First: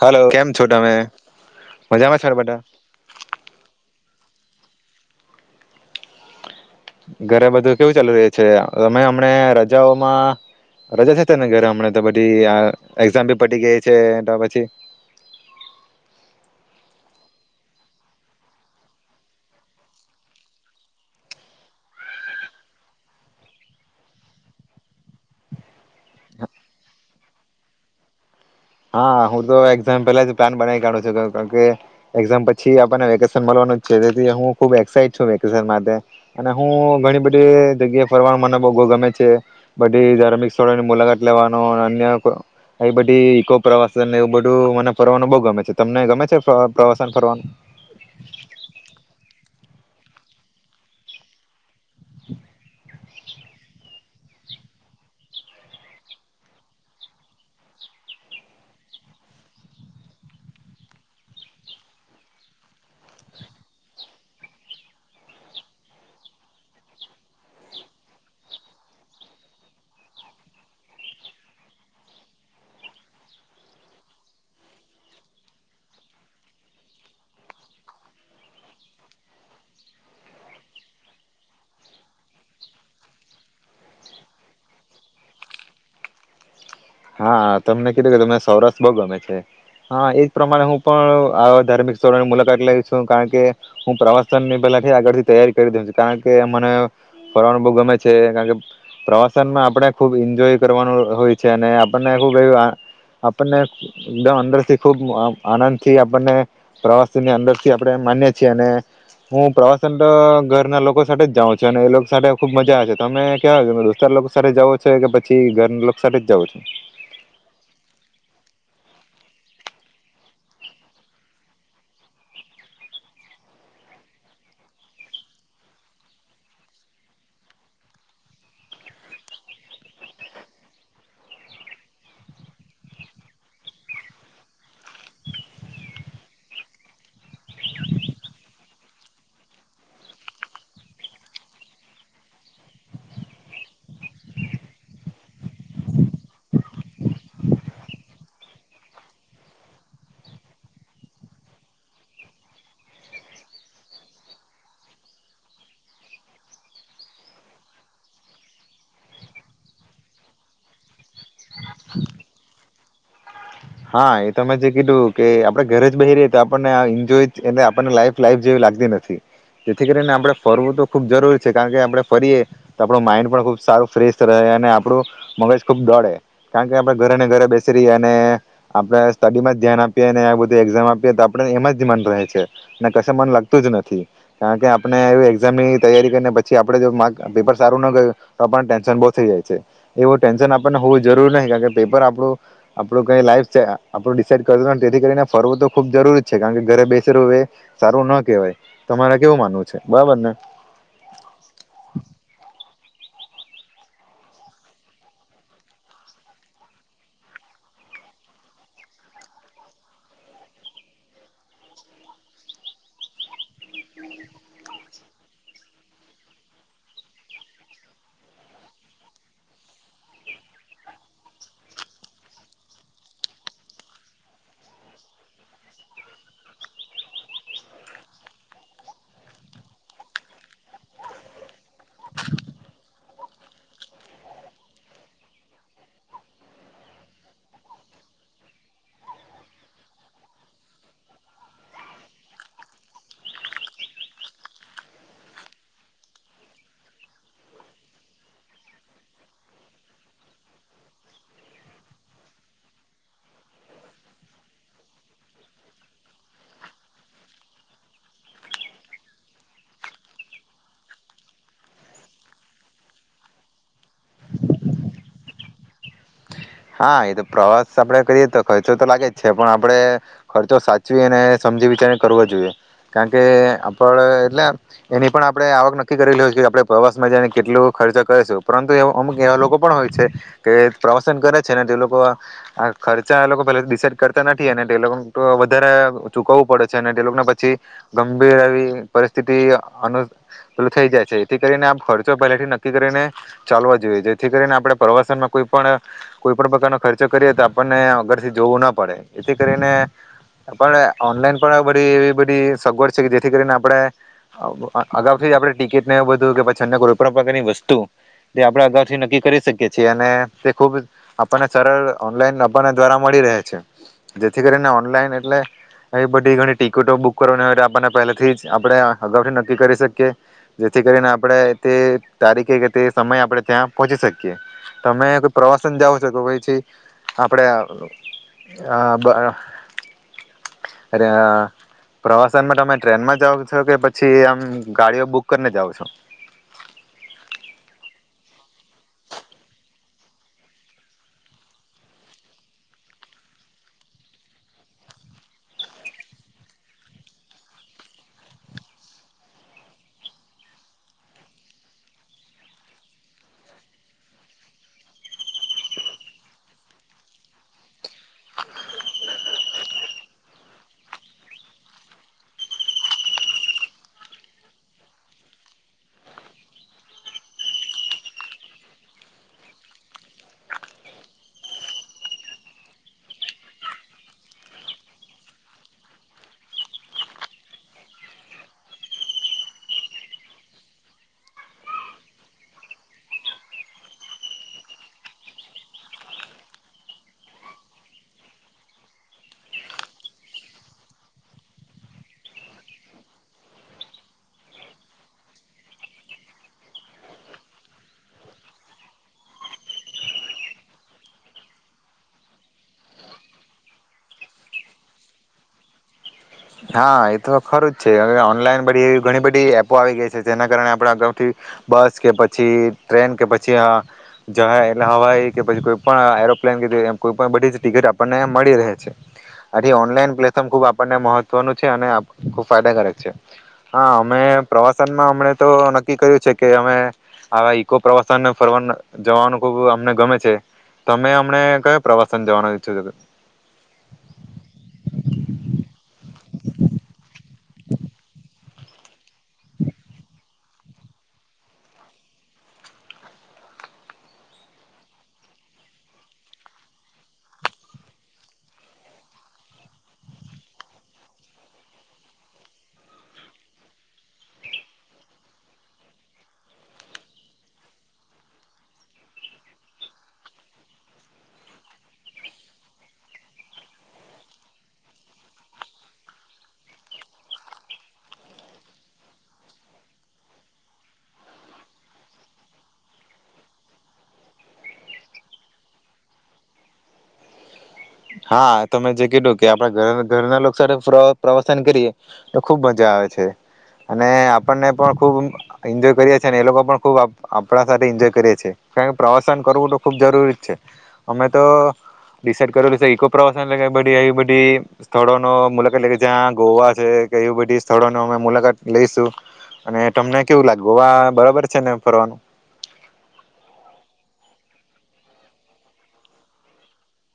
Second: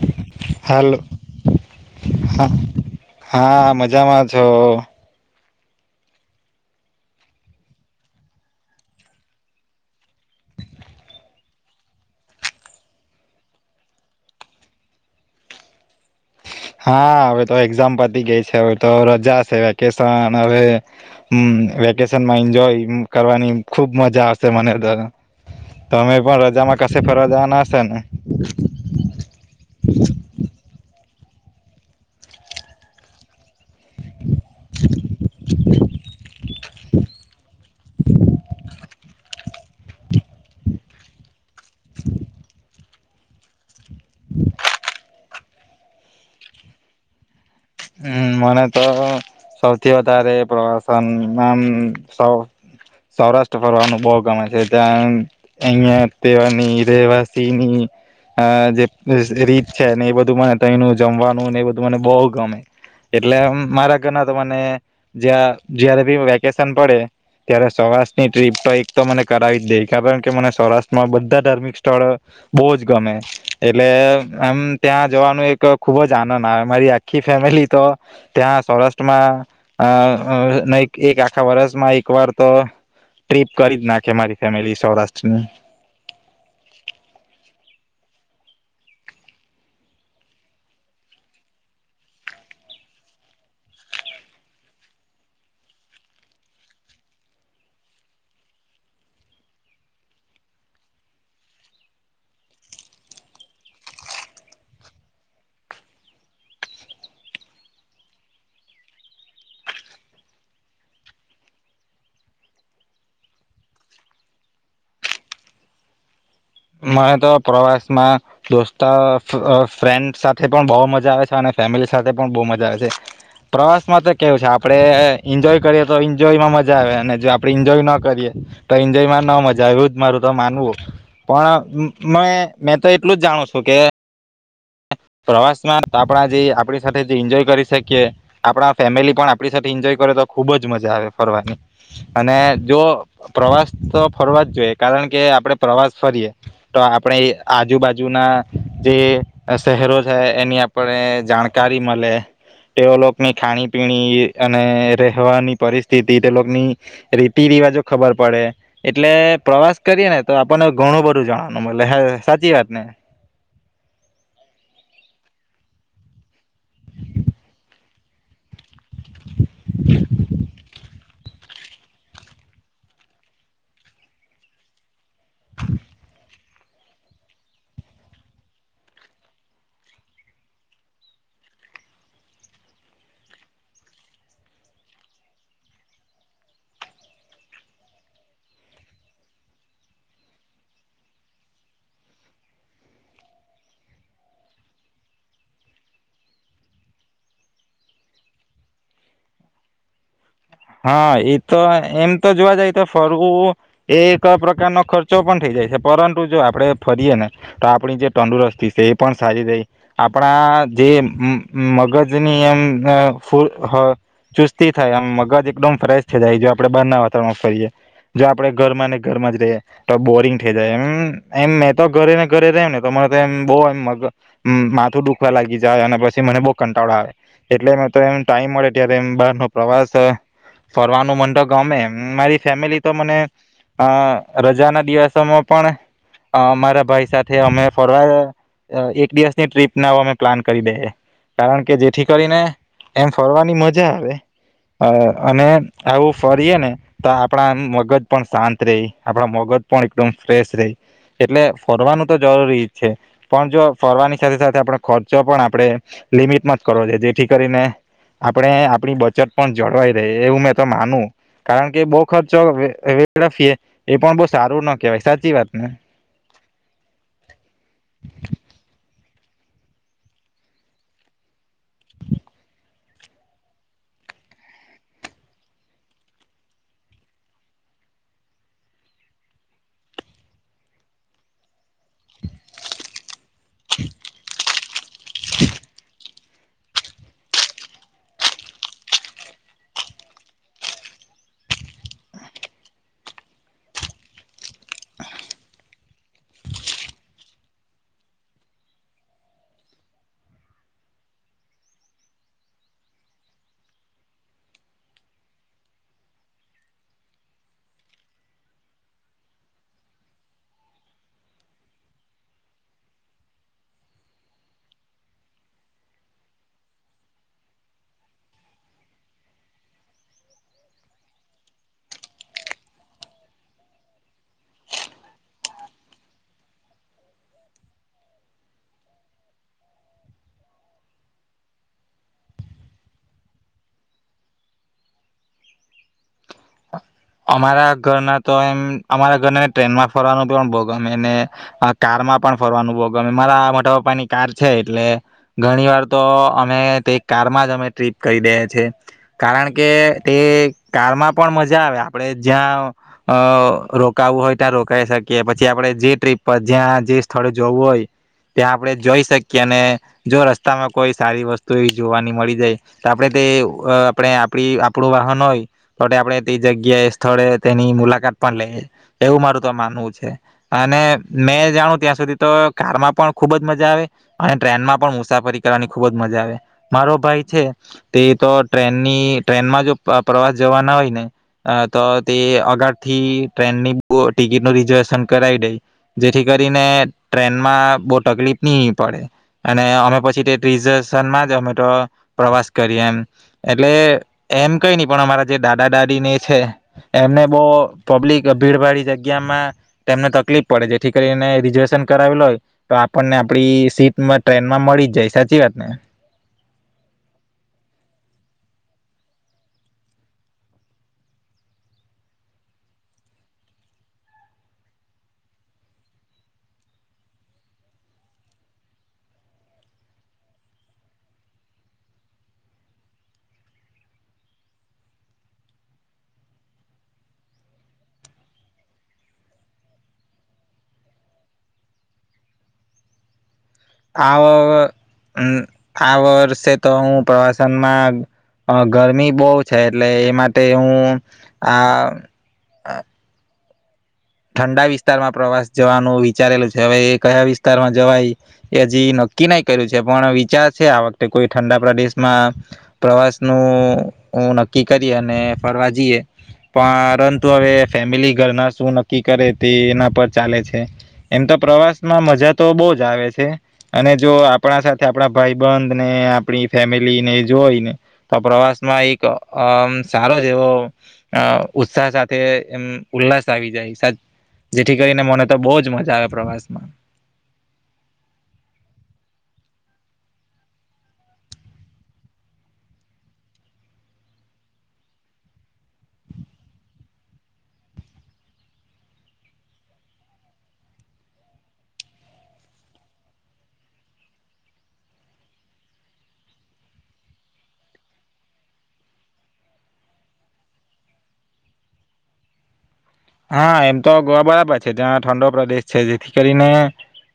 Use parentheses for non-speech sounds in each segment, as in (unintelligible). Hello કેમ છો તમે હલો મજામાં છો હ બધા હા મજામાં તો ઘરે બધું કેવું ચાલુ રહે છે અમે હમને રજાઓમાં રજા છેતા ને ઘરે હમ તો બી એક્ઝામ ભી પડી ગઈ છે પછી હા હવે તો એક્ઝામ પતી ગઈ છે હવે તો રજા છે વેકેશન હવે વેકેશનમાં એન્જોય કરવાની ખુબ મજા આવશે મને તોમે પણ રજામાં કશે ફરવા જવાના હશે ને હા હું તો એક્ઝામ પેલા જ પ્લાન બના ક કે એકઝામ પછી આપને વેકેશન મળવાનું જેથી હું ખુબ એક્સાાઈટ છું વકેશન માટે અને હું ઘણી બધી જગ્યા ફરવાનું મને બહ ગમે બધી ધાર્મિક સ્થળોની મુલાકાત લેવાનું અન્ય કો અહીં બધી ઇકો પ્રવાસ એવું બધું મને ફરવાનું બ ગમે છે તમને ગમે છે પ્રવાસન ફરવાનું હમ મને તો સૌથી વધારે પ્રવાસનમાંમ શો સૌરાષ્ટ્ર ફરવાનું બહુ ગમે છે. ત્યાં એમ અહિયાં તેવાની રહેવાસીની અ જે રીત છે ને એ બધું મને તઈનું જમવાનું ને એ બધું મને બહુ ગમે. એટલે મારા ઘરના તો મને જ્યાં જ્યારે બી વેકેશન પડે ત્યારે સૌરાષ્ટ્રની ટ્રીપ તો એક તો મને કરાવી જ દે. કારણ કે મને સૌરાષ્ટ્રમાં બધા ધાર્મિક સ્થળો બહુ જ ગમે એટલે આમ ત્યાં જવાનું એક ખુબ જ આનંદ આવે મારી આખી ફેમિલી તો ત્યાં સૌરાષ્ટ્રમાં અ ન એક આખા વર્ષમાં એક વાર તો ટ્રીપ કરી જ નાખે મારી ફેમિલી સૌરાષ્ટ્રની હા તમને કીધું કે તમને સૌરાષ્ટ્ર બહુ ગમે છે. હા એજ પ્રમાણે હું પણ આવા ધાર્મિક સ્થળોની મુલાકાત લઈ છું. કારણ કે હું પ્રવાસનની પહેલાથી આગળથી તૈયારી કરી દઉ છું કારણ કે મને ફરવાનું બહુ ગમે છે. કારણ કે પ્રવાસનમાં આપણે ખુબ ઈન્જોય કરવાનું હોય છે. અને આપણને ખૂબ એવ આપણને એકદમ અંદરથી ખૂબ આનંદથી આપણને પ્રવાસનની અંદરથી આપણે માનીએ છીએ. અને હું પ્રવાસન તો ઘરના લોકો સાથે જ જાઉં છું. અને એ લોકો સાથે ખૂબ મજા આવે છે. તમે કેવા દોસ્તાર લોકો સાથે જાઓ છો કે પછી ઘરના લોકો સાથે જ જાઓ છો. મને તો પ્રવાસમાં દોસ્તો અ ફ્રેન્ડ સાથે પણ બહુ મજા આવે છે. અને ફેમિલી સાથે પણ બહુ મજા આવે છે. પ્રવાસમાં તો કેવું છે આપડે ઈન્જોય કરીએ તો ઈન્જોયમાં મજા આવે અને જો આપડે ઈન્જોય ન કરીએ તો ઈન્જોયમાં ન મજા એવુ જ મારું તો માનવું. પણ મે મેં તો એટલું જ જાણું સુ કે પ્રવાસમાં આપણા જે આપણી સાથે જે એન્જોય કરી શકીએ. આપણા ફેમિલી પણ આપણી સાથે એન્જોય કરે તો ખુબ જ મજા આવે ફરવાની અને જો પ્રવાસ તો ફરવા જ જોઈએ. કારણ કે આપણે પ્રવાસ ફરીએ તો આપણે આજુબાજુના જે શહેરો છે એની આપને જાણકારી મલે. તેઓ લોકની ખાણી પીણી અને રહેવાની પરિસ્થિતિ તે લોકની રીતિ રિવાજો ખબર પડે એટલે પ્રવાસ કરીએ ને તો આપણને ઘણું બધું જાણવાનું મલે. હહ સાચી વાત ને? હા એ તમે જે કીધું કે આપણે ઘરે જ બેહી રહીએ તો આપણને આ એન્જોય એટલે આપણને લાઈફ લાઈફ જેવી લાગતી નથી. થી જેથી કરીને આપણે ફરવું તો ખૂબ જરૂરી છે. કારણ કે આપણે ફરીએ તો આપણું માઈન્ડ પણ ખૂબ સારું ફ્રેશ રહે અને આપણું મગજ ખૂબ દોડે કારણ કે આપણે ઘરે ને ઘરે બેસી રહીએ અને આપણેે સ્ટડીમાં જ ધ્યાન આપીએ ને આ બધું એક્ઝામ આપીએ તો આપણે એમાં જ મન રહે છે. અને કશે મન લાગતું જ નથી. કારણ કે આપને એ એક્ઝામની તૈયારી કરીને પછી આપણે જો માર્ક પેપર સારું ન ગયું તો આપણને ટેન્શન બહુ થઈ જાય છે. એવું ટેન્શન આપણને હોવું જરૂરી નહીં કારણ કે પેપર આપણું આપણું કઈ લાઈફ છે આપણું ડિસાઇડ કરેલું નથી તેથી કરીને ફરવુ તો ખુબ જરૂરી જ છે. કારણ કે ઘરે બેસી રેવું એ સારું ના કહેવાય. તમારે કેવું માનવું છે બરાબર ને? હા એ તો એમ તો જોવા જાય તો ફરવું એ એક પ્રકારનો ખર્ચો પણ થઈ જાય છે. પરંતુ જો આપણે ફરીએ ને તો આપણી જે તંદુરસ્તી છે એ પણ સારી રે. આપણા જે મગજની એમ અ ચુસ્તી થાય એમ મગજ એકદમ ફ્રેશ થઈ જાય. જો આપડે બનાવો તમ ફરીએ. જો આપણે ઘરમાં ને ઘરમાં જ રહીએ તો બોરિંગ થઈ જાય એમ એમ મેં તો ઘરે ને ઘરે રે ને તો મને તો એમ બહુ માથું દુખવા લાગી જાય અને પછી મને બહુ કંટાળો આવે એટલે મેં તો એમ ટાઈમ મળે ત્યારે બારનો પ્રવાસ ફરવાનું મન તો ગમે મારી ફેમિલી તો મને અ રજાના દિવસોમાં પણ અ મારા ભાઈ સાથે અમે ફરવા એક દિવસની ટ્રીપ ના અમે પ્લાન કરી દઈએ. કારણ કે જેથી કરીને એમ ફરવાની મજા આવે. અ અને આવું ફરીએ ને તો આપણા મગજ પણ શાંત રહી. આપણા મગજ પણ એકદમ ફ્રેશ રહી એટલે ફરવાનું તો જરૂરી છે. પણ જો ફરવાની સાથે સાથે આપણો ખર્ચો પણ આપણે લિમિટમાં જ કરવો જોઇએ. જેથી કરીને આપણે આપણી બચત પણ જળવાય. રે એવું મેં તો માનું કારણ કે બહુ ખર્ચો વેળફીયે એ પણ બહુ સારું ના કહેવાય સાચી વાત ને? હા એ તો પ્રવાસ આપણે કરીએ તો ખર્ચો તો લાગે જ છે. પણ આપણે ખર્ચો સાચવી અને સમજી વિચારીને કરવો જોઈએ. કારણ કે આપડે એટલે એની પણ આપણે આવક નક્કી કરી લેવી જોઈએ. આપણે પ્રવાસ માં જઈને કેટલું ખર્ચો કરેશું પરંતુ એ અમુક એવા લોકો પણ હોય છે કે પ્રવાસન કરે છે ને તે લોકો આ આ ખર્ચ ચા એ લોકો પેલા ડિસાઇડ કરતા નથી. અને તે લોકો એમ તો વધારે ચૂકવવું પડે છે. અને તે લોકને પછી ગંભીર એવી પરિસ્થિતિ અનપ પેલું થઈ જાય છે. એથી કરીને આપ ખર્ચો પહેલાથી નક્કી કરીને ચાલવા જોઈએ. જેથી કરીને આપણે પ્રવાસનમાં કોઈ પણ કોઈ પણ પ્રકારના ખર્ચો કરીએ તો આપણને અગરથી જોવું ના પડે. એથી કરીને આપણે ઓનલાઈન પણ બધી એવી બધી સગવડ છે કે જેથી કરીને આપણે અગાઉથી આપણે ટિકિટને એવું બધું કે પછીને કોઈ પણ પ્રકારની વસ્તુ જે આપણે અગાઉથી નક્કી કરી શકીએ છીએ. અને તે ખૂબ આપણને સરળ ઓનલાઇન આપણને દ્વારા મળી રહે છે. જેથી કરીને ઓનલાઈન એટલે આવી બધી ઘણી ટિકિટો બુક કરવાની હોય આપણને પહેલાથી જ આપણે અગાઉથી નક્કી કરી શકીએ. જેથી કરીને આપણે તે તારીખે કે તે સમય આપણે ત્યાં પહોંચી શકીએ. તમે કોઈ પ્રવાસ જાઓ છો કે અહીંથી આપણે આ આબ અરે આ પ્રવાસનમાં તમે ટ્રેનમાં જાઓ છો કે પછી આમ ગાડીઓ બુક કરીને જાઓ છો? અમારા ઘરના તો એમ અમારા ઘરને ટ્રેનમાં ફરવાનું પણ આમ બહુ ગમે ને. કારમાં પણ ફરવાનું બહુ ગમે. મારા મોટા પપ્પાની કાર છે એટલે ઘણી વાર તો અમે તે કારમાં જ અમે ટ્રીપ કરી દઈએ છીએ. કારણ કે તે કારમાં પણ મજા આવે. આપણે જ્યાં અ રોકાવું હોય ત્યાં રોકાઈ શકીએ. પછી આપણે જે ટ્રીપ પર જ્યાં જે સ્થળે જવું હોય ત્યાં આપણે જોઈ શકીએ. અને જો રસ્તામાં કોઈ સારી વસ્તુ એવી જોવાની મળી જાય તો આપણે તે આપણે આપણી આપણું વાહન હોય તો આપણે તે જગ્યાએ સ્થળે તેની મુલાકાત પણ લે એવું મારું તો માનવું છે. અને મેં જાણું ત્યાં સુધી તો કારમાં પણ ખુબ જ મજા આવે. અને ટ્રેનમાં પણ મુસાફરી કરવાની ખુબ જ મજા આવે. મારો ભાઈ છે તે તો ટ્રેનની ટ્રેનમાં જો પ્રવાસ જવાના હોય ને અ તો તે અગળથી ટ્રેનની બ ટિકિટનું રિઝર્વેશન કરાવી દઈ. જેથી કરીને ટ્રેનમાં બહુ તકલીફ નહી પડે. અને અમે પછી તે રિઝર્વેશનમાં જ અમે તો પ્રવાસ કરીએ એમ. એટલે એમ કઈ નહી પણ અમારા જે દાદા દાદીને એ છે એમને બહુ પબ્લિક ભીડભાડી જગ્યામાં તેમને તકલીફ પડે. જેથી કરીને રિઝર્વેશન કરાવેલ હોય તો આપણને આપણી સીટમાં ટ્રેનમાં મળી જ જાય સાચી વાત ને? હા એ તો ખરું જ છે. હવે ઓનલાઈન બધી એવી ઘણી બધી એપો આવી ગઈ છે. જેના કારણે આપણે અગાઉથી બસ કે પછી ટ્રેન કે પછી આ જ એટલે હવાઈ કે પછી કોઈ પણ એરોપ્લેન કે કોઈ પણ બધી ટિકિટ આપણને મળી રહે છે. આથી ઓનલાઈન પ્લેટફોર્મ ખૂબ આપણને મહ ત્વનું છે અને ખૂબ ફાયદાકારક છે. હા અમે પ્રવાસનમાં અમને તો નક્કી કર્યું છે કે અમે આવા ઈકો પ્રવાસન ફરવાનું જવાનું ખૂબ અમને ગમે છે. તો અમે અમને કયો પ્રવાસન જવાનું ઇચ્છો છો? આવ અમ આ વર્ષે તો હું પ્રવાસનમાં અ ગરમી બહુ છે એટલે એ માટે હું આ ઠંડા વિસ્તારમાં પ્રવાસ જવાનું વિચારેલું છે. હવે એ કયા વિસ્તારમાં જવાય એ હજી નક્કી નહીં કર્યું છે. પણ વિચાર છે આ વખતે કોઈ ઠંડા પ્રદેશમાં પ્રવાસનું હું નક્કી કરી અને ફરવા જઈએ. પરંતુ હવે ફેમિલી ઘર ના શું નક નકી કરે તે એના પર ચાલે છે. એમ તો પ્રવાસમાં મજા તો બહુ જ આવે છે. અને જો આપણા સાથે આપણા ભાઈબંધ ને આપણી ફેમિલીને જોઈને તો પ્રવાસમાં એક આમ સારો જ એવો અ ઉત્સાહ સાથે એમ ઉલ્લાસ આવી જાય છે. જેથી કરીને મને તો બહુ જ મજા આવે પ્રવાસમાં. હા તમે જે કીધું કે આપણા ઘરના લોકો સાથે પ્રવાસન કરીએ તો ખુબ મજા આવે છે. અને આપણને પણ ખુબ એન્જોય કરીએ છીએ ને એ લોકો પણ ખૂબ આપણા સાથે એન્જોય કરીએ છીએ. કારણ કે પ્રવાસન કરવું તો ખુબ જરૂરી જ છે. અમે તો ડિસાઇડ કરેલું છે ઈકો પ્રવાસન એટલે કે બધી આવી બધી સ્થળો નો મુલાકાત એટલે કે જ્યાં ગોવા છે કે એવી બધી સ્થળોનો અમે મુલાકાત લઈશું. અને તમને કેવું લાગે ગોવા બરાબર છે ને ફરવાનું? હા એમ તો ગોવા બરાબર છે. ત્યાં ઠંડો પ્રદેશ છે. જેથી કરીને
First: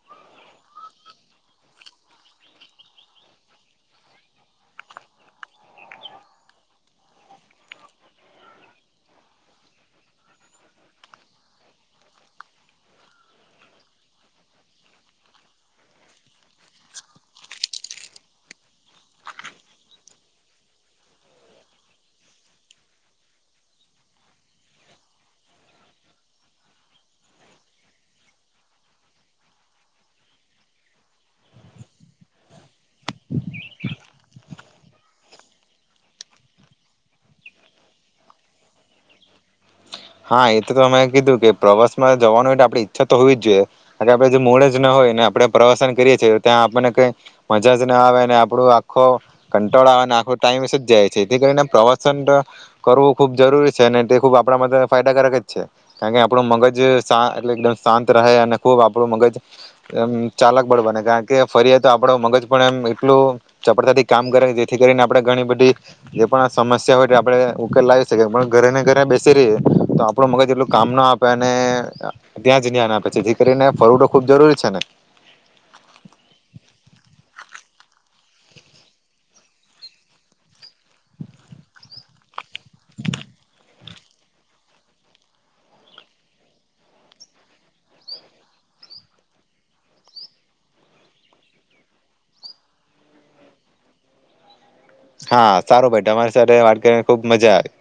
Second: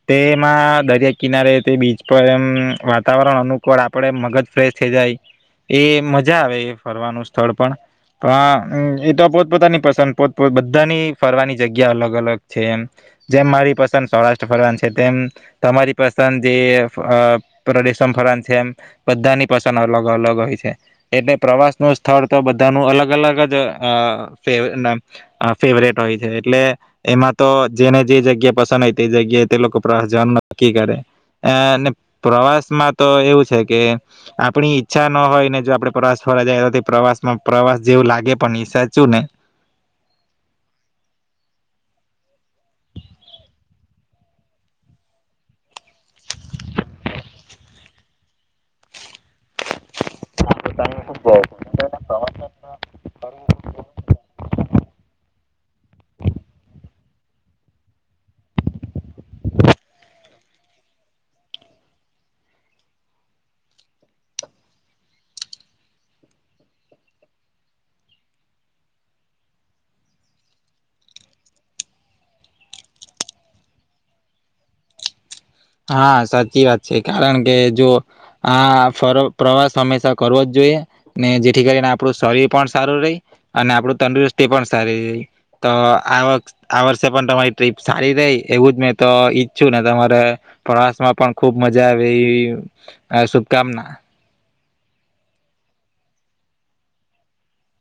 તેમાં દરિયા કિનારે તે બીચ પર એમ વાતાવરણ અનુકૂળ આપણે મગજ ફ્રેશ થઈ જાય. એ મજા આવે એ ફરવાનું સ્થળ પણ પણ એ તો પોતપોતાની પસંદ પોતપોત બધ બધાની ફરવાની જગ્યા અલગ અલગ છે, એમ જેમ મારી પસંદ સૌરાષ્ટ્ર ફરવાનું છે, તેમ તમારી પસંદ જે પ્રદેશમાં ફરવાની છે, એમ બધાની પસંદ અલગ અલગ હોય છે, એટલે પ્રવાસનું સ્થળ તો બધાનું અલગ અલગ જ આ ફેર ના આ ફેવરેટ હોય છે, એટલે એમાં તો જેને જે જગ્યા પસંદ હોય તે જગ્યાએ તે લોકો પ્રવાસ જવાનું નક્કી કરે આ ને પ્રવાસ માં તો એવું છે, કે આપણી ઈચ્છા ન હોય ને જો આપણે પ્રવાસ ફરવા જાય પ્રવાસમાં પ્રવાસ જેવું લાગે પણ નહી સાચું ને. હા એ તો તમે કીધું કે પ્રવાસ માં જવાનું આપણી ઈચ્છા તો હોવી જ જોઈએ અને આપડે જે મૂળે જ ના હોય, ને આપડે પ્રવાસન કરીએ છીએ, ત્યાં આપણને કઈ મજા જ ના આવેને આપણું આખું કંટાળો આવે ને આખો ટાઈમ (unintelligible) જાય છે, તે કરીને પ્રવાસન કરવું ખૂબ જરૂરી છે અને તે ખૂબ આપણા માટે પ્રગટ છે, કારણકે આપણું મગજ સા એટલે એકદમ શાંત રહે અને ખુબ આપણું મગજ આમ ચાલક બળ બને કારણ કે ફરીએ તો આપડ મગજ પણ એમ એટલું ચપડતાથી કામ કરે જેથી કરીને આપણે ઘણી બધી જે પણ સમસ્યા હોય આપણે ઉકેલ લાવી શકીએ પણ ઘરે ને ઘરે બેસી રહીએ તો આપણું મગજ એટલું કામ ના આપે અને ત્યાં જ એની (unintelligible) કરીને ફરવુ તો ખૂબ જરૂરી છે ને. હા સાચી વાત છે, કારણ કે જો આ ફર પ્રવાસ હંમેશા કરવો જ જોઈએ ને જેથી કરીને આપણું શરીર પણ સારું રે અને આપણું તંદુરસ્તી પણ સારી રહી તો આ આ વર્ષે પણ તમારી ટ્રીપ સારી રે એવું જ મેં તો ઈચ્છું ને તમારે પ્રવાસ માં પણ ખુબ મજા આવી આ શુભકામના. હા સારું ભાઈ તમારી સાથે વાત કરીને ખુબ મજા આવી.